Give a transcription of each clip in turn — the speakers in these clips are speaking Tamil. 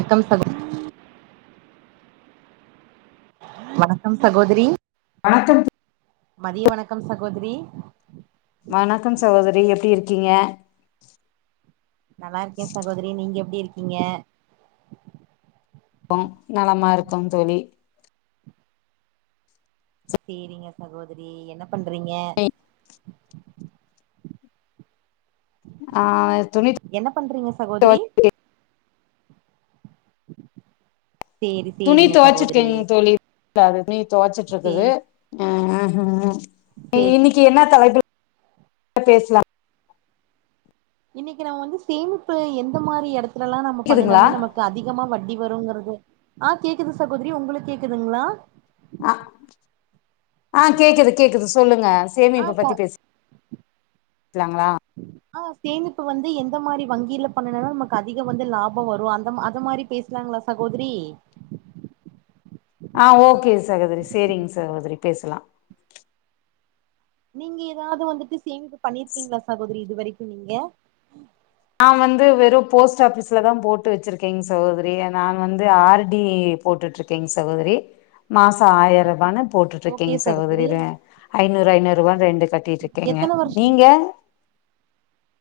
வக்கம் சகோ வணக்கம் சகோதரி வணக்கம் மதிய வணக்கம் சகோதரி வணக்கம் சகோதரி எப்டி இருக்கீங்க நல்லா இருக்கே சகோதரி நீங்க எப்டி இருக்கீங்க கோம் நலமா இருக்கோம் தோழி செரிங்க சகோதரி என்ன பண்றீங்க ம் ஆ துணி என்ன பண்றீங்க சகோதரி துவச்சிருக்கே சேரி துணி சேரிங்க சகோதரி தொவச்சிருக்கேங்க தோழி துணி தொவைச்சிட்டு இருக்குது சேரி ஆ அ சேரி இன்னைக்கி என்ன தலைப்பு பேசலா இன்னைக்கி நம்ம வந்து சேமிப்பு எந்த மாரி எடத்துல எல்லா நம்ம கேக்குதுங்களா பண்ணும்னு நம்ம கு அதிகமா வட்டி வருங்கிறது ஆ கேக்குது சகோதரி உங்களுக்கு கேக்குதுங்களா அ ஆ கேக்குது கேக்குது சொல்லுங்க ஆ சேமிப்பு ச பத்தி பேசலாங்களா ஆ சேமிப்பு வந்து எந்த மாரி வங்கியில பண்ணுணா நமக்கு அதிக வந்து லாபம் வரு அந்த அது மாரி பேசலாங்களா சகோதரி ஆ ஓகே சகோதரி செரிங்க சகோதரி பேசலா நீங்க ஏதாவது வந்துட்டு சேமிப்பு பண்ணிருக்கீங்களா சகோதரி இது வரைக்கு நீங்க நா வந்து வெறு போஸ்ட் ஆஃபிஸ்ல தா போட்டு வச்சிருக்கேங்க சகோதரி நா வந்து ஆர் டி போட்டுட்டு இருக்கேங் சகோதரி மாசோ ஆயிரரூபான்னு போட்டுட்டு இருக்கேங்க சகோதரி ஐநூறு ஐநூறு ரூபான்னு ரெண்டு கட் டிட்டு இருக்கேங்க எத்தன வருஷோ நீங்க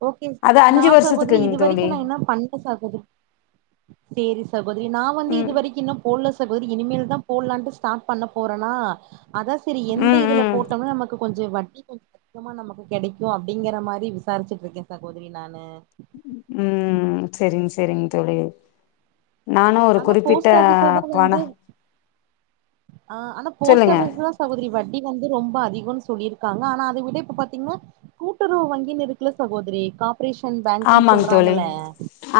ஓகே அது நா அஞ்சு சகோதரி வருஷத்துக்குங் இது தோழி வரைக்கும் நா இன்னு பண்ணல சகோதரி செரி சகோதரி நா வந்து ம் இது வரைக்கு இன்னு போடல சகோதரி இனிமேல் தா போடலான்ட்டு ஸ்டார்ட் பண்ண போறனா அதா செரி எந்த ம் இதுல ம் போட்டோம்னா நமக்கு கொஞ்சோ வட்டி கொஞ்சோ அதிகமா நமக்கு கெடைக்கு அப்டிங்கிற மாரி விசாரிச்சிட்டு இருக்கே சகோதரி நானு ம் செரிங் செரிங் தோழி நானு ஒரு ஆனா குறிப்பிட்ட போஸ்ட் ஆபீஸ்ல தா வந்து பணோ ஆ ஆனா போஸ்ட் சொல்லுங்க ஆபீஸ் ல சகோதரி வட்டி வந்து ரொம்ப அதிகோன்னு சொல்லியிருக்காங்க ஆனா அத விட இப்ப பாத்தீங்னா கூட்டுறவு வங்கினு இருக்குல்ல சகோதிரி காப் ரேஷன் பேங்கு ஆமாங் தோழி சொல்றாங்கள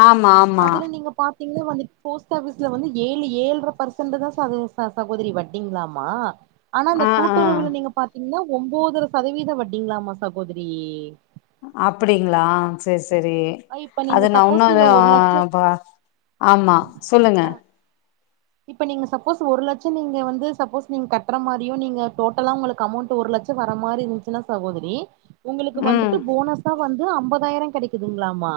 ஆமா ஆமா அதுல நீங்க பாத்தீங்னா வந்து போஸ்ட் ஆபீஸ்ல வந்து ஏழு ஏழுர பர்சன்ட் தா ச ச சகோதரி வட்டிங்ளாமா ஆனா அந்த ஆ ஆ கூட்டுறவுல நீங்க பாத்தீங்ன்னா ஒம்பதர சதவீத வட்டிங்ளாமா சகோதரி அப்டிங்களா சரி சரி இப்ப நீங்க அது நா உன்னூ சப்போஸ் நீங்க ஒரு லட்சம் இப்பா ஆமா சொல்லுங்க ஆ இப்ப நீங்க சப்போஸ் ஒரு லட்சொ நீங்க வந்து சப்போஸ் நீங்க கட்ற மாரியு நீங்க டோட்டலா உங்களுக்கு அமௌண்ட் ஒரு லட்ச் ச வர மாரி இருந்துச்சுனா சகோதரி உங்களுக்கு ம் வந்துட்டு போனஸா வந்து ஐம்பதாயிரொ கெடைக்குதுங்ளாமா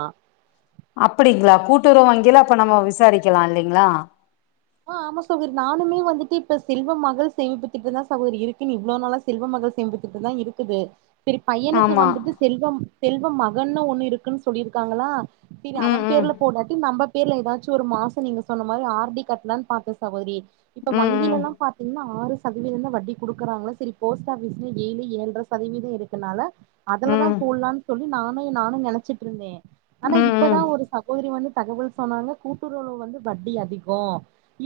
அப்டிங்களா கூட்டுறவு வங்கில அப்ப நம்ம விசாரிக்லா இல்லைங்ளா ஆ ஆமா சகோதரி நானுமே வந்துட்டு இப்ப செல்வ மகள் சேமிப்புத்திட்டந் தா சகோதரி இருக்குன்னு இவ்ளவு நாளா செல்வ மகள் சேமிப்புத்திட்டந் தா இருக்குது செரி பையனுக்கு ஆமா வந்துட்டு செல்வ செல்வ மகன்னு ஒண்ணு இருக்குன்னு சொல்லிருக்காங்ளா செரி ம் அவன் ம் பேர்ல போடாட்டி நம்ம பேர்ல ஏதாச்சு ஒரு மாசொ நீங்க சொன்ன மாரி ஆர் டி கட்டலான்னு பாத்தே சகோதரி இப்ப ம் வங்கிலலா பாத்தீங்கன்னா ஆறு சதவீதந் தா வட்டி குடுக்குறாங்ளா சேரி போஸ்ட் ஆபீஸ்ல ஏழு ஏழுர சதவீதோ இருக்குனால ம் அதுலதா ம் போடலானு சொல்லி நானு நானு நெனச்சிட்டுருந்தே ஆனா ம் இப்பதா ம் ஒரு சகோதரி வந்து தகவல் சொன்னாங்க கூட்டுறவுல வந்து வட்டி அதிகொ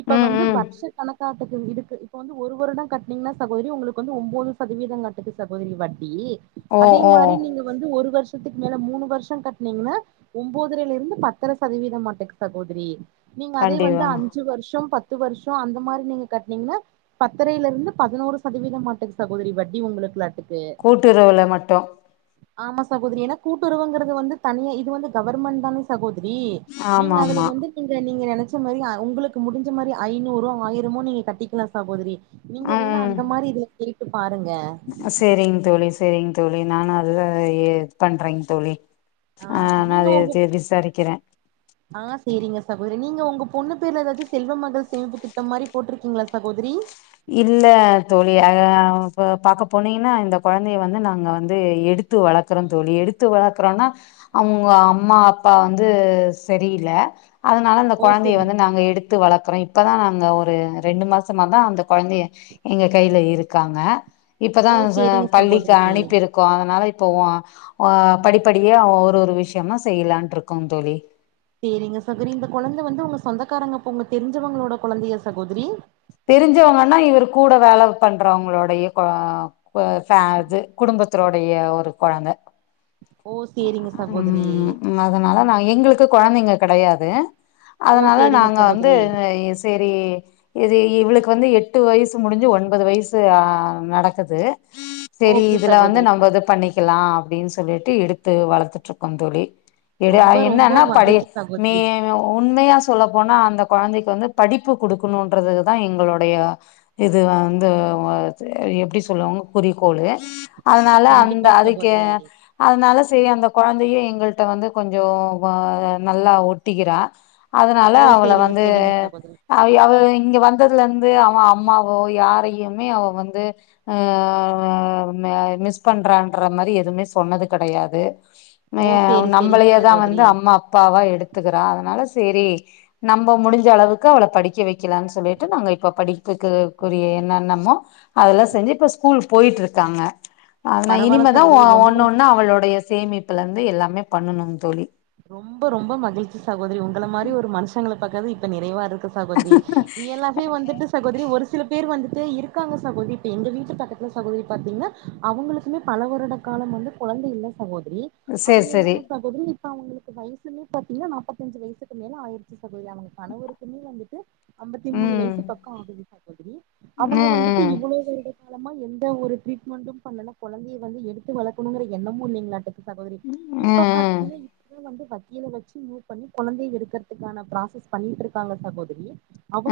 இப்ப ம் வந்து ம் வருஷ கணக்காட்டுக்கு இருக்கு இப்ப வந்து ஒரு வருடொ கட்னீங்னா சகோதரி ஒங்களுக்கு வந்து ஒம்போது சதவீதம் மாட்டுக்கு சகோதரி வட்டி ஓ அதே ஓ மாரி நீங்க வந்து ஒரு வருஷத்துக்கு மேல மூணு வருஷொ கட்னீங்னா ஒம்போதரயிலருந்து பத்தர சதவீத மாட்டுக்கு சகோதரி நீங்க அதே வந்து கண்டிப்பா அஞ் சு வருஷொ பத்து வருஷொ அந்த மாரி நீங்க கட்னீங்னா பத்தரையிலுருந்து பதினோரு சதவீதமாட்டுக்கு சகோதரி வட்டி ஒங்களுக்கு லாட்டு கூட்டுறவுல மட்டு ஆமா சகோதரி ஏனா கூட்டுறவுங்கிறது வந்து தனியா இது வந்து கவர்மெண்ட் தானே ச கோதரி நீங்க ஆமா அதுல ஆமா வந்து நீங்க நீங்க நெனைச்ச மாரி உங்களுக்கு முடிஞ்ச மாரி ஐநூறோ ஆயிரமோ நீங்க கட்டிக்லா சகோதரி நீங்க வேணா அந்த மாரி இதில கே ட்டு பாருங்க செரிங்க தோழி செரிங்க தோழி நானு அததா இது பண்றேங் தோழி ஆ நா நீங்க உங்க அத விசாரிக்கிற ஆ சேரிங்க சகோதரி நீங்க ஒங்க பொண்ணு பேருல ஏதாச்சு செல்வ மகள் சேமிப்பு திட்டொ மாரி போட்டிருக்கீங்ளா சகோதரி இல்ல தோழி அத இப்ப பாக்க போனீங்னா இந்த கொழந்தைய வந்து நாங்க வந்து எடுத் து வளர்க்றோ தோழி எடுத்து வளர்க்றோனா அவுங்க அம்மா அப்பா வந்து செரி இல்ல அதனால அந்த ஓ கொழந்தய சரி வந்து நாங்க எடுத்து வளக்றோ இப்போதா நாங்க ஒரு ரெண்டு மாசமா தா அந்த கொழந்தய எங்க கைல இருக்காங்க இப்பதா ஓ ச சேரிங்க பள்ளிக்கு சகோதரி அனுப்பிருக் க்கோ அதனால இப்போ ஆ படிப்படியா ஒரு ஒரு விஷயமா த செய்யலான்ருக்கொ தோழி செரிங்க சகோரி இந்த கொழந்த வந்து ஒங்க சொந்தக்காரங்க பொண்ணு ஒங்க தெரிஞ்சவங்களோட கொழந்தயா சகோதரி தெரிஞ்சவங்கன்னா இவரு கூட வேல பண்றவங்களோடைய கொ அ ஃப அது குடும்பத்தோடைய ஒரு கொழந்த ஓ அ சேரிங்க சகோதரி ம் அதனால நா எங்களுக்கு கொழந்தைங்க கெடையாது ஓ அதனால சேரிங்க நாங்க வந்து சகோதரி செரி இது இவளுக்கு வந்து எட்டு வயசு முடிஞ்சு ஒம்போது வயசு ஆ நடக்குது செரி ஓகே இதுல வந்து சகோதரி நம்ம இது பண்ணிக்கலா அப்டின்னு சொல்லிட்டு எடுத்து வளத்துட்டுருக்கோ தோழி எடயா ரொம்ப ரொம்ப என்னன்னா படைய மகிழ்ச்சி மே சகோதரி உண்மையா சொ ல்ல போனா அந்த கொழந்தைக்கு வந்து படிப்பு குடுக்கணுன்றது தா எங்களுடைய இது வந்து எப்டி சொல்லுவாங்க குறிக்கோளு அதனால அந்த கண்டிப்பா அதுக்கே சகோதரி அதனால சேரி அந்த கொழந்தையு எங்கள்ட்ட வந்து கொஞ்சோ நல்லா ஒட்டிக்கிறா அதனால ஓ அவள சேரிங்க வந்து சேரிங்க சகோதரி அவ இங்க வந்ததுலருந்து அவ அம்மாவோ யாரையுமே அவ வந்து ஆ மிஸ் பண்றான்ற மாரி எதுவுமே சொன்னது கெடையாது ஓ சேரி சேரிங்க நம்மளயேதா வந்து சகோதரி அம்மா அப்பாவா எடுத் துக்கற அதனால செரி நம்ம முடிஞ்ச அளவுக்கு அவள படிக்க வெக் கலானு சொல்லிட்டு நாங்க இப்ப படிப்புக்குக்குரிய என்னெண்ணமோ அதெல்லா செஞ்சு இப்ப ஸ்கூல் போயிட்டு இருக்காங்க ஆனா பரவால்ல இனிமேதா சகோதரி ரொம்ப ஒன்னொன்னா அவளுடைய சேமிப்புல இருந்து எல்லாமே பண்ணணு தோழி ரொம்ப ரொம்ப மகிழ்ச்சி சகோதரி உங்கள மாரி ஒரு மனுஷங்கள பக்கற இப்ப நிறைவா இருக் கு சகோதரி ரியலாவே வந்துட்டு சகோதரி ஒரு சில பேர் வந்துட்டு இருக் காங்க சகோதரி எங்க வீட்டு பக்கத்தில சகோதரி பார்த்தீங்ன்னா அவங்களுக்குமே பல வருட காலம் வந்து குழந்தை இல்ல சகோதரி சேரி அவங்க சேரி என்னன்னா சகோதரி இப்ப அவங்களுக்கு வயசுமே பாத்தீங்க நாப்பத்தஞ்சு வயசுக்கு மேல ஆயிறுச்சி சகோதரி அவங்க கணவருக்குமே வந்துட்டு ஐம்பத்தி மூணு ம் வயசு பக்கோ ஆகுது சகோதரி அவங்க ம் வந்துட்டு ம் இவ்வளோ வருட காலமா எந்த ஒரு ட்ரீட்மெண்ட்டு பண்ணல கொழந்தைய வந்து எடு வளக்கணுங்கற எண்ணமு இல்லைங்களாட்டு சகோதரி இப்ப ம் பார்த்தீங்ன்னா இப் வந்து வக்கில வச்சு மூவ் பண்ணி கொழந்தைய எடுக்கறதுக்கான ப்ராசஸ் பண்ணிட்டு இருக்காங்க சகோதரி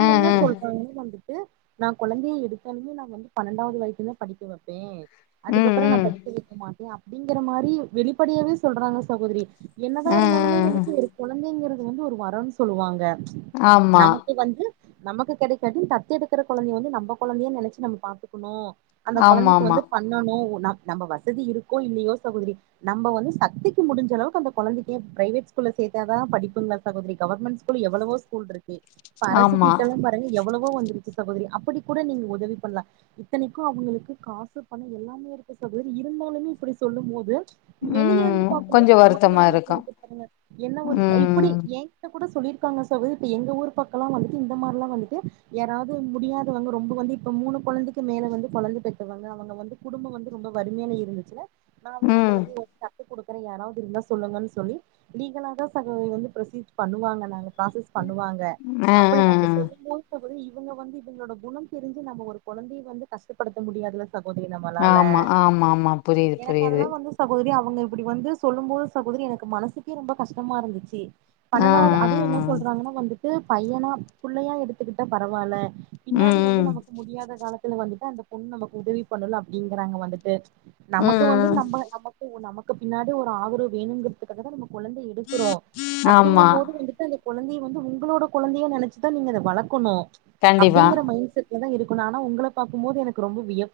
ம் என்ன ம் சொல் [unintelligible] வந்துட்டு நா கொழந்தைய எடுத்தாலுமே நா வந்துட்டு பன்னெண்டாவது வயசுல தா படிக்க வப்பே ம் அதுக்கப்பற நா ம் படிக்க வெக்க மாட்டே அப்டிங்கிற மாரி வெளிப்படையவே சொல்றாங்க சகோதரி என்னதா இருந்தாலுமே ம் உங்களுக்கு ஒரு குழந்தைங்கிறது வந்து ஒரு வரன் சொல்லுவாங்க ஆமா நமக்கு வந்து நமக்கு கெடைக்காட்டி தத்து எடுக்கிற கொழந்தைய வந்து நம்ம கொழந்தையா நெனைச்சு நம்ம பாத்துக்கணு அந்த கொழந்தைக்கு ஆமாமா வந்து பாத் பண்ணனு நம்ம வசதி இருக்கோ இல்லையோ சகோதரி நம்ம வந்து சக்திக்கு முடிஞ்சளவுக்கு அந்த கொழந்தைக்கே பிரைவேட் ஸ்கூல்ல சேர்த்த தா படிப்புங்களா சகோதரி கவர்மெண்ட்ஸ்கூல் எவ்ளவோ ஸ்கூல்ருக் கு இப்ப அரசு ஆமா திட்டல்லா பாருங்க எவ்ளவோ வந்துருச்சு சகோதரி அப்படி கூட நீங்க உதவி பண்லா இத்தனைக்கு அவங்களுக்கு காசு பணம் எல்லாமே இருக்கு சகோதரி இருந்தாலுமே இப்டி சொல்லும் போது வெளியே ம் இருந்து பாக்கும்போது கொஞ்சோ நமக்கு வருத்தமா வந்து எப்டி இருக்கு பாருங்க என்ன ஒரு இப்டி ம் ஏ கூட சொல்லிருக்காங்க இப்ப எங்க ஊர் பக்கலா வந்துட்டு இந்த மாரில்லா வந்துட்டு யாராவது முடியாதவங்க ரொம்ப வந்து இப்ப மூணு கொழந்தைக்கு மேல வந்து குழந்தை பெத்தவங்க அவங்க வந்து குடும்பம் வந்து ரொம்ப வறுமையில இருந்துச்சுனா நா வேணா ம் கொழந்தைய தத்துக்டுக்கறே யாராவது இருந்தா சொல்லுங்கன் சொல்லி லீகலா தா சகோதரி வந்து ப்ரொசீஸ் பண்ணுவாங்க நாங்க ப்ராசஸ் பண்ணுவாங்க அ அப்படி அ நம்ம சொல்லும்போது சகோதரி இவங்க வந்து இவங்களோட குண தெரிஞ்சி நம்ம ஒரு குழந்தைய வந்து கஷ்டப்படுத்த முடியாதுல சகோதரி நமலால ஆமா ஆமாமா புரியுது எனக்கு புரியுது அதெல்லா வந்து சகோதரி அவங்க இப்டி வந்து சொல்லும் போது சகோதரி எனக்கு மனசுக்கே ரொம்ப கஷ்டமா இருந்துச்சி ஆ ஆ பன்னெண்டாவது ஆ அதுவு என்ன சொல்றாங்கனா வந்துட்டு பையனா புள்ளையா எடுத்துக்கிட்டா பரவால ம் பின்னாடி வந்து ம் நமக்கு முடியாத காலத்துல வந்துட்டு அந்த பொண்ணு நமக்கு உதவி பண்ணுல அப்டிங்கறாங்க வந்துட்டு நமக்கு வந்து ம் நம்ம நமக்கு நமக்கு பின்னாடி ஒரு ஆதரவு வேணுங்கறதுக்காக தா நமக்கு கொழந்தைய எடுக்கறோ ஆமா அப்டிங்கம் போது வந்துட்டு அந்த கொழந்தைய வந்து உங்களோட கொழந்தையா நெனைச்சுதா நீங்க அத வளக்கணுமன கண்டிப்பா அப்டிங்கற மைண்ட செட் தா இருக்கணு ஆனா உங்கள பாக்கும்போது எனக்கு ரொம்ப வியப்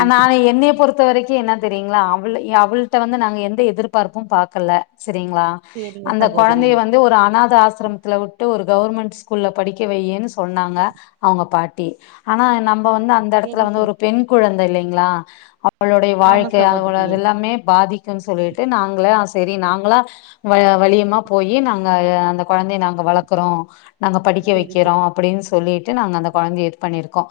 அ நானு என்னைய பொறுத்த வரைக்கு என்ன செரிங்களா அவளு அவள்ட வந்து நாங்க எந்த எதிர்பார்ப்பு பாக்ல செரிங்ளா சேரிங்க அந்த சகோதரி கொழந்தைய வந் து ஒரு அநாத ஆசிரமத்துல வுட்டு ஒரு கவர்மெண்ட் ஸ்கூல்ல படிக்க வையின்னு சொன்னாங்க அவுங்க பாட்டி ஆனா நம்ம வந்து அந்த சேரி எடத்துல சே வந்து ஒரு பெண் குழந்த இல்லைங்களா அவளுடைய ஆமா வாழ்க்கை அ சகோதரியே அது எல்லாமே பாதிக்கும் சொல்லிட்டு நாங்களே சரி நாங்களா வ வலியமா போயி நாங்க அந்த கொழந்தைய நாங்க வளக்குறோ நாங்க படிக்க சேரி வக்கிறோ சேரி அப்டின்னு சொல்லிட்டு நாங்க அந்த கொழந்தைய இது பண்ணிருக்கோ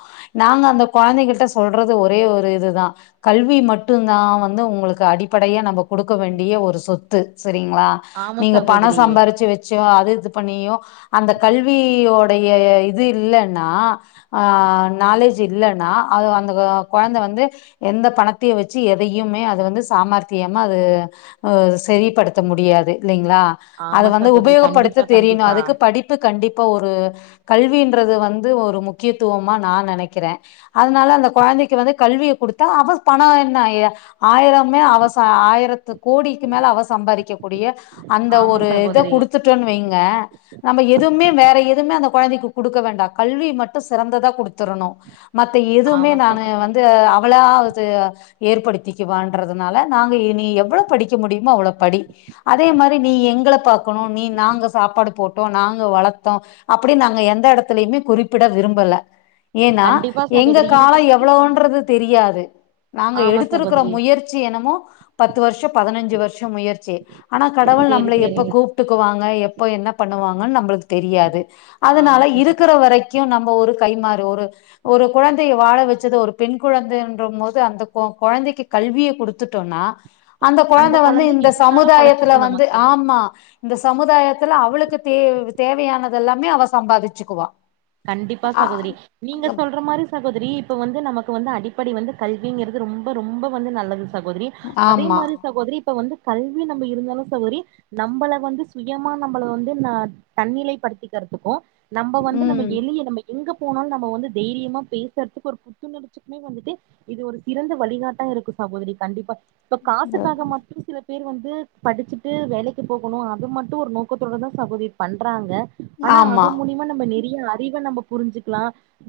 நாங்க அந்த கொழந்தைகிட்ட ஸ் சொல்றது ஒரே ஒரு இதுதா கல்வி மட்டுந்தா வந்து உங்களுக்கு அடிப்படையா நம்ம கொடுக்க வேண்டிய ஒரு சொத்து சரிங்களா ஆமா நீங்க சகோதரி பணம் சம்பாருச்சு வ ச்சோ அது இது பண்ணியு அந்த கல்வியோடைய இது இல்லன்னா ஆ நாலேஜு இல்லைன்னா அது அந்த கொழந்த வந்து எந்த பணத்தையு வச்சு எதையுமே அது வந்து சாமார்த்தியமா அது அ சரிப்படுத்த முடியாது இல்லைங்களா அத ஆமா வந்து சகோதரி உபயோகப்படுத்த கண்டிப்பா தெரியணு கண்டிப்பா அதுக்கு படி பு கண்டிப்பா ஒரு கல்வின்றது வந்து ஒரு முக்கியத்துவமா நா நெனைக்கிறே அதனால அந்த கொழந்தைக்கு வந்து கல்விய குடுத்தா அவ பண என்ன ஆயிரமே அவ ச ஆயிரத்து கோடிக்கு மேல அவ சம்பாதிக்க கூடிய அந்த ஆமா ஒரு இத சகோதரி குடுத்துட்டோன்னு வைங்க நம்ம எதுவுமே வேற எதுவுமே அந்த கொழந்தைக்கு குடுக்க வேண்டா கல்வி மட்டு சிறந்ததா குடுத்துரணு மத்த எதுவுமே ஆமா நானு சகோதரி வந்து அவளாவது ஏற்படுத்திக்குவான்றதுனால நாங்க இனி நீ எவ்வளோ படிக்க முடியுமோ அவ்வளோ படி அதே மாரி நீ எங்கள பாக்கணு நீ நாங்க சாப்பாடு போ நாங்க வளத்தோ அப்படின்னு நாங்க எந்த எடத்துலயுமே குறிப்பிட விரும்பல ஏனா கண்டிப்பா எங்க சகோதரி இது கால வந்துட்டு ரொம்ப எவ்வளவுன்றது தெரியாது நாங்க ஆமா எடுத்திருக்கற சகோதரி முயற்சி என்னமோ பத்து வருஷம் பதினஞ்சு வருஷம் முயற்சி ஆனா கடவுள் சேரி நம்பள எப்ப சேரிங்க கூப் கூப்ட்டுக்குவாங்க எப்போ என்ன பண்ணுவாங்கன் நம்மளுக்கு தெரியாது ஆமா அதனால சகோதரி இருக்கிற வரைக் க்கு நம்ப ஒரு கை மாறு ஒரு ஒரு குழந்தைய வாழ வச்சது ஒரு பெண் குழந்தைன்றம் போது அந்த கொ கொழந்தைக்கு கல்விய கொடு த்துட்டோனா அந்த கொழந்த வந்து கொழந்தை இந்த எப்டினாலு சமுதாயத்துல பொழச்சுக்கு வந்து நமக்கு ஆமா இந்த சமுதாயத்துல அவளுக்கு தே தேவையானது எல்லாமே அவ சம்பாதிச்சுக்குவா கண்டிப்பா ஆ- சகோதரி நீங்க சொல்ற மாரி சகோதரி இப்ப வந்து நமக்கு வந்து அடிப்படை வந்து கல்விங்கிறது ரொம்ப ரொம்ப வந்து நல்லது சகோதரி அதே ஆமா மாரி சகோதரி இப்ப வந்து கல்வி நம்ம இருந்தாலு சகோரி நம்பள வந்து சுயமா நம்பள வந்து ந தன்னிலை படுத்திக்கிறதுக்கு நம்ப வந்து நம்ப ம் நம்ப எங்க போனாலு நம்ம வந்து தைரியமா பேசுறதுக்கு ஒரு புத்துணர்ச்சிக்குமே வந்துட்டு இது ஒரு சிறந்த வழிகாட்டா இருக்கு சகோதரி கண்டிப்பா இப்ப காசுக்காக மட்டு சில பேர் வந்து படிச்சுட்டு வேலைக்கு போகணு அது மட்டு ஒரு நோக்கத்தோடு தா சகோதி பண்றாங்க ஆனா ஆமா அது மூலிமா நம்ம நிறைய அறிவ நம்ப புரிஞ்சுக்கலா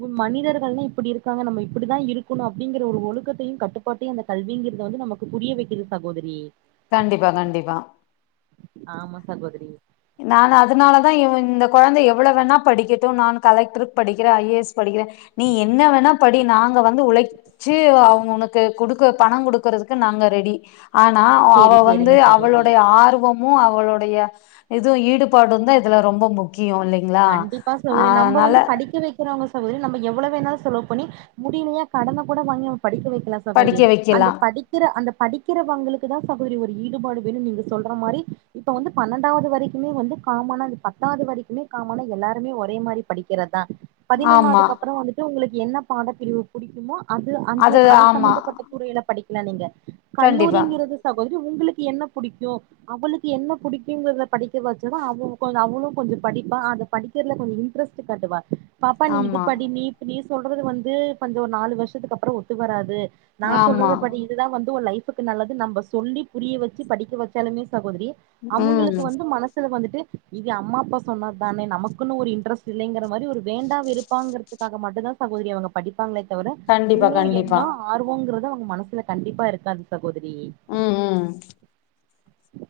ஒ மனிதர்கள்லா இப்பிடி இருக்காங்க நம்ம இப்பிடிதா இருக்கணு அப்டிங்கிற ஒரு ஒழுக்கத்தையு கட்டு போட்டி அந்த கல்விங்கிறத வந்து நமக்கு புரிய வக்கிது சகோதரி கண்டிப்பா கண்டிப்பா ஆமா சகோதரி நானு அதனாலதா இவு இந்த கொழந்தை எவ்வள வேணா படிக்கட்டு நானு கலெக்ட்ருக்கு படிக்கிறே ஐஏஸ் படிக்கிறே நீ என்ன வேணா படி நாங்க வந்து உழைச்சு அவுங்க உனக்கு குடுக்க பண குடுக்குறதுக்கு நாங்க ரெடி ஆனா அவ சேரி வந்து சேரிங்க சகோதரி அவளுடைய ஆர்வம் மு அவளுடைய இதுவு ஈடுபாடு தா இதுல ரொம்ப முக்கியோ இல்லை கண்டிப்பா சகோதரி நம்ப வந்து படிக்க வைக் க்கிரோங்க சகோதரி நம்ம எவ்ளோ வேணாலு செலவு பண்ணி முடியலையா கடன கூட வாங்கி அவ படிக்க வைக்கலா சகோதரி படிக்க அந்த வைக்கலா படிக் க்கிற அந்த படிக்கிறவங்களுக்கு தா சகோதரி ஒரு ஈடுபாடு வேணு நீங்க சொல்ற மாரி இப்ப வந்து பன்னெண்டாவது வரைக்குமே வந்து காமனா அது பத்தாவது வரைக்குமே காமனா எல்லாருமே ஒரே மாரி படிக்கிறதுதா ஆமா பதினொண்னாவதுக்கு அப்பற வந்துட்டு டு உங்களுக்கு என்ன பாடப்பிரிவு பிடிக்குமோ அது அந்த அது சம்பந்தப்பட்ட துறையில படிக்கலா நீங்க கண்டிப்பா கல்லூரிங்கிறது சகோதரி உங்களுக்கு என்ன புடிக்கு அவளுக்கு என்ன பிடிக்குங்கறத படிக்க வச்சா தா அவ கொஞ்சோ அவளு கொஞ்சோ படி ப்பா அத படிக்கிறதுல கொஞ்சோ இன்ட்ரெஸ்ட் காட்டுவா பாப்பா நீ இது ஆமா படி நீ நீ சொல்றது வந்து கொஞ்சோ ஒரு நாலு வருஷத்துக்கு அப்பற ஒத்து வராது நா ஆமா சொல்றத படி இதுதா வந்து ஒரு லைஃபுக்கு நல்லது நம்ம சொல்லி புரிய வச்சி படிக்க வச்சாலுமே சகோதரி ம் அவுங்களுக்கு வந்து மனசுல வந்துட்டு இது அம்மா அப்பா சொன்னா தானே நமக்குன்னு ஒரு இன்ட்ரெஸ்ட் இல்லங்கிற மாரி ஒரு வேண்டா வெருப்பாங்கிறதுக்காக மட்டுந்தா சகோதரி அவுங்க படிப்பாங்களே தவிர கண்டிப்பா முழு கண்டிப்பா எண்ணோ ஆர்வங்கறது அவுங்க மனசுல கண்டிப்பா இருக்காது சகோதரி ம் ம்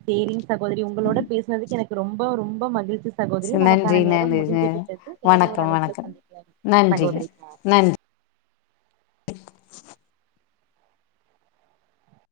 சேரிங் சகோதரி ம் உங்களோட பேசுனதுக்கு எனக்கு ரொம்ப ரொம்ப மகிழ்ச்சி சகோதரி நன்றி நமக்கான நேர நன்றி முடிந்து விட்டது வேற ஒரு வணக்கம் அழைப்புல வணக்கம் சந்திக்கலா நன்றிங்க சகோதரி நன்றி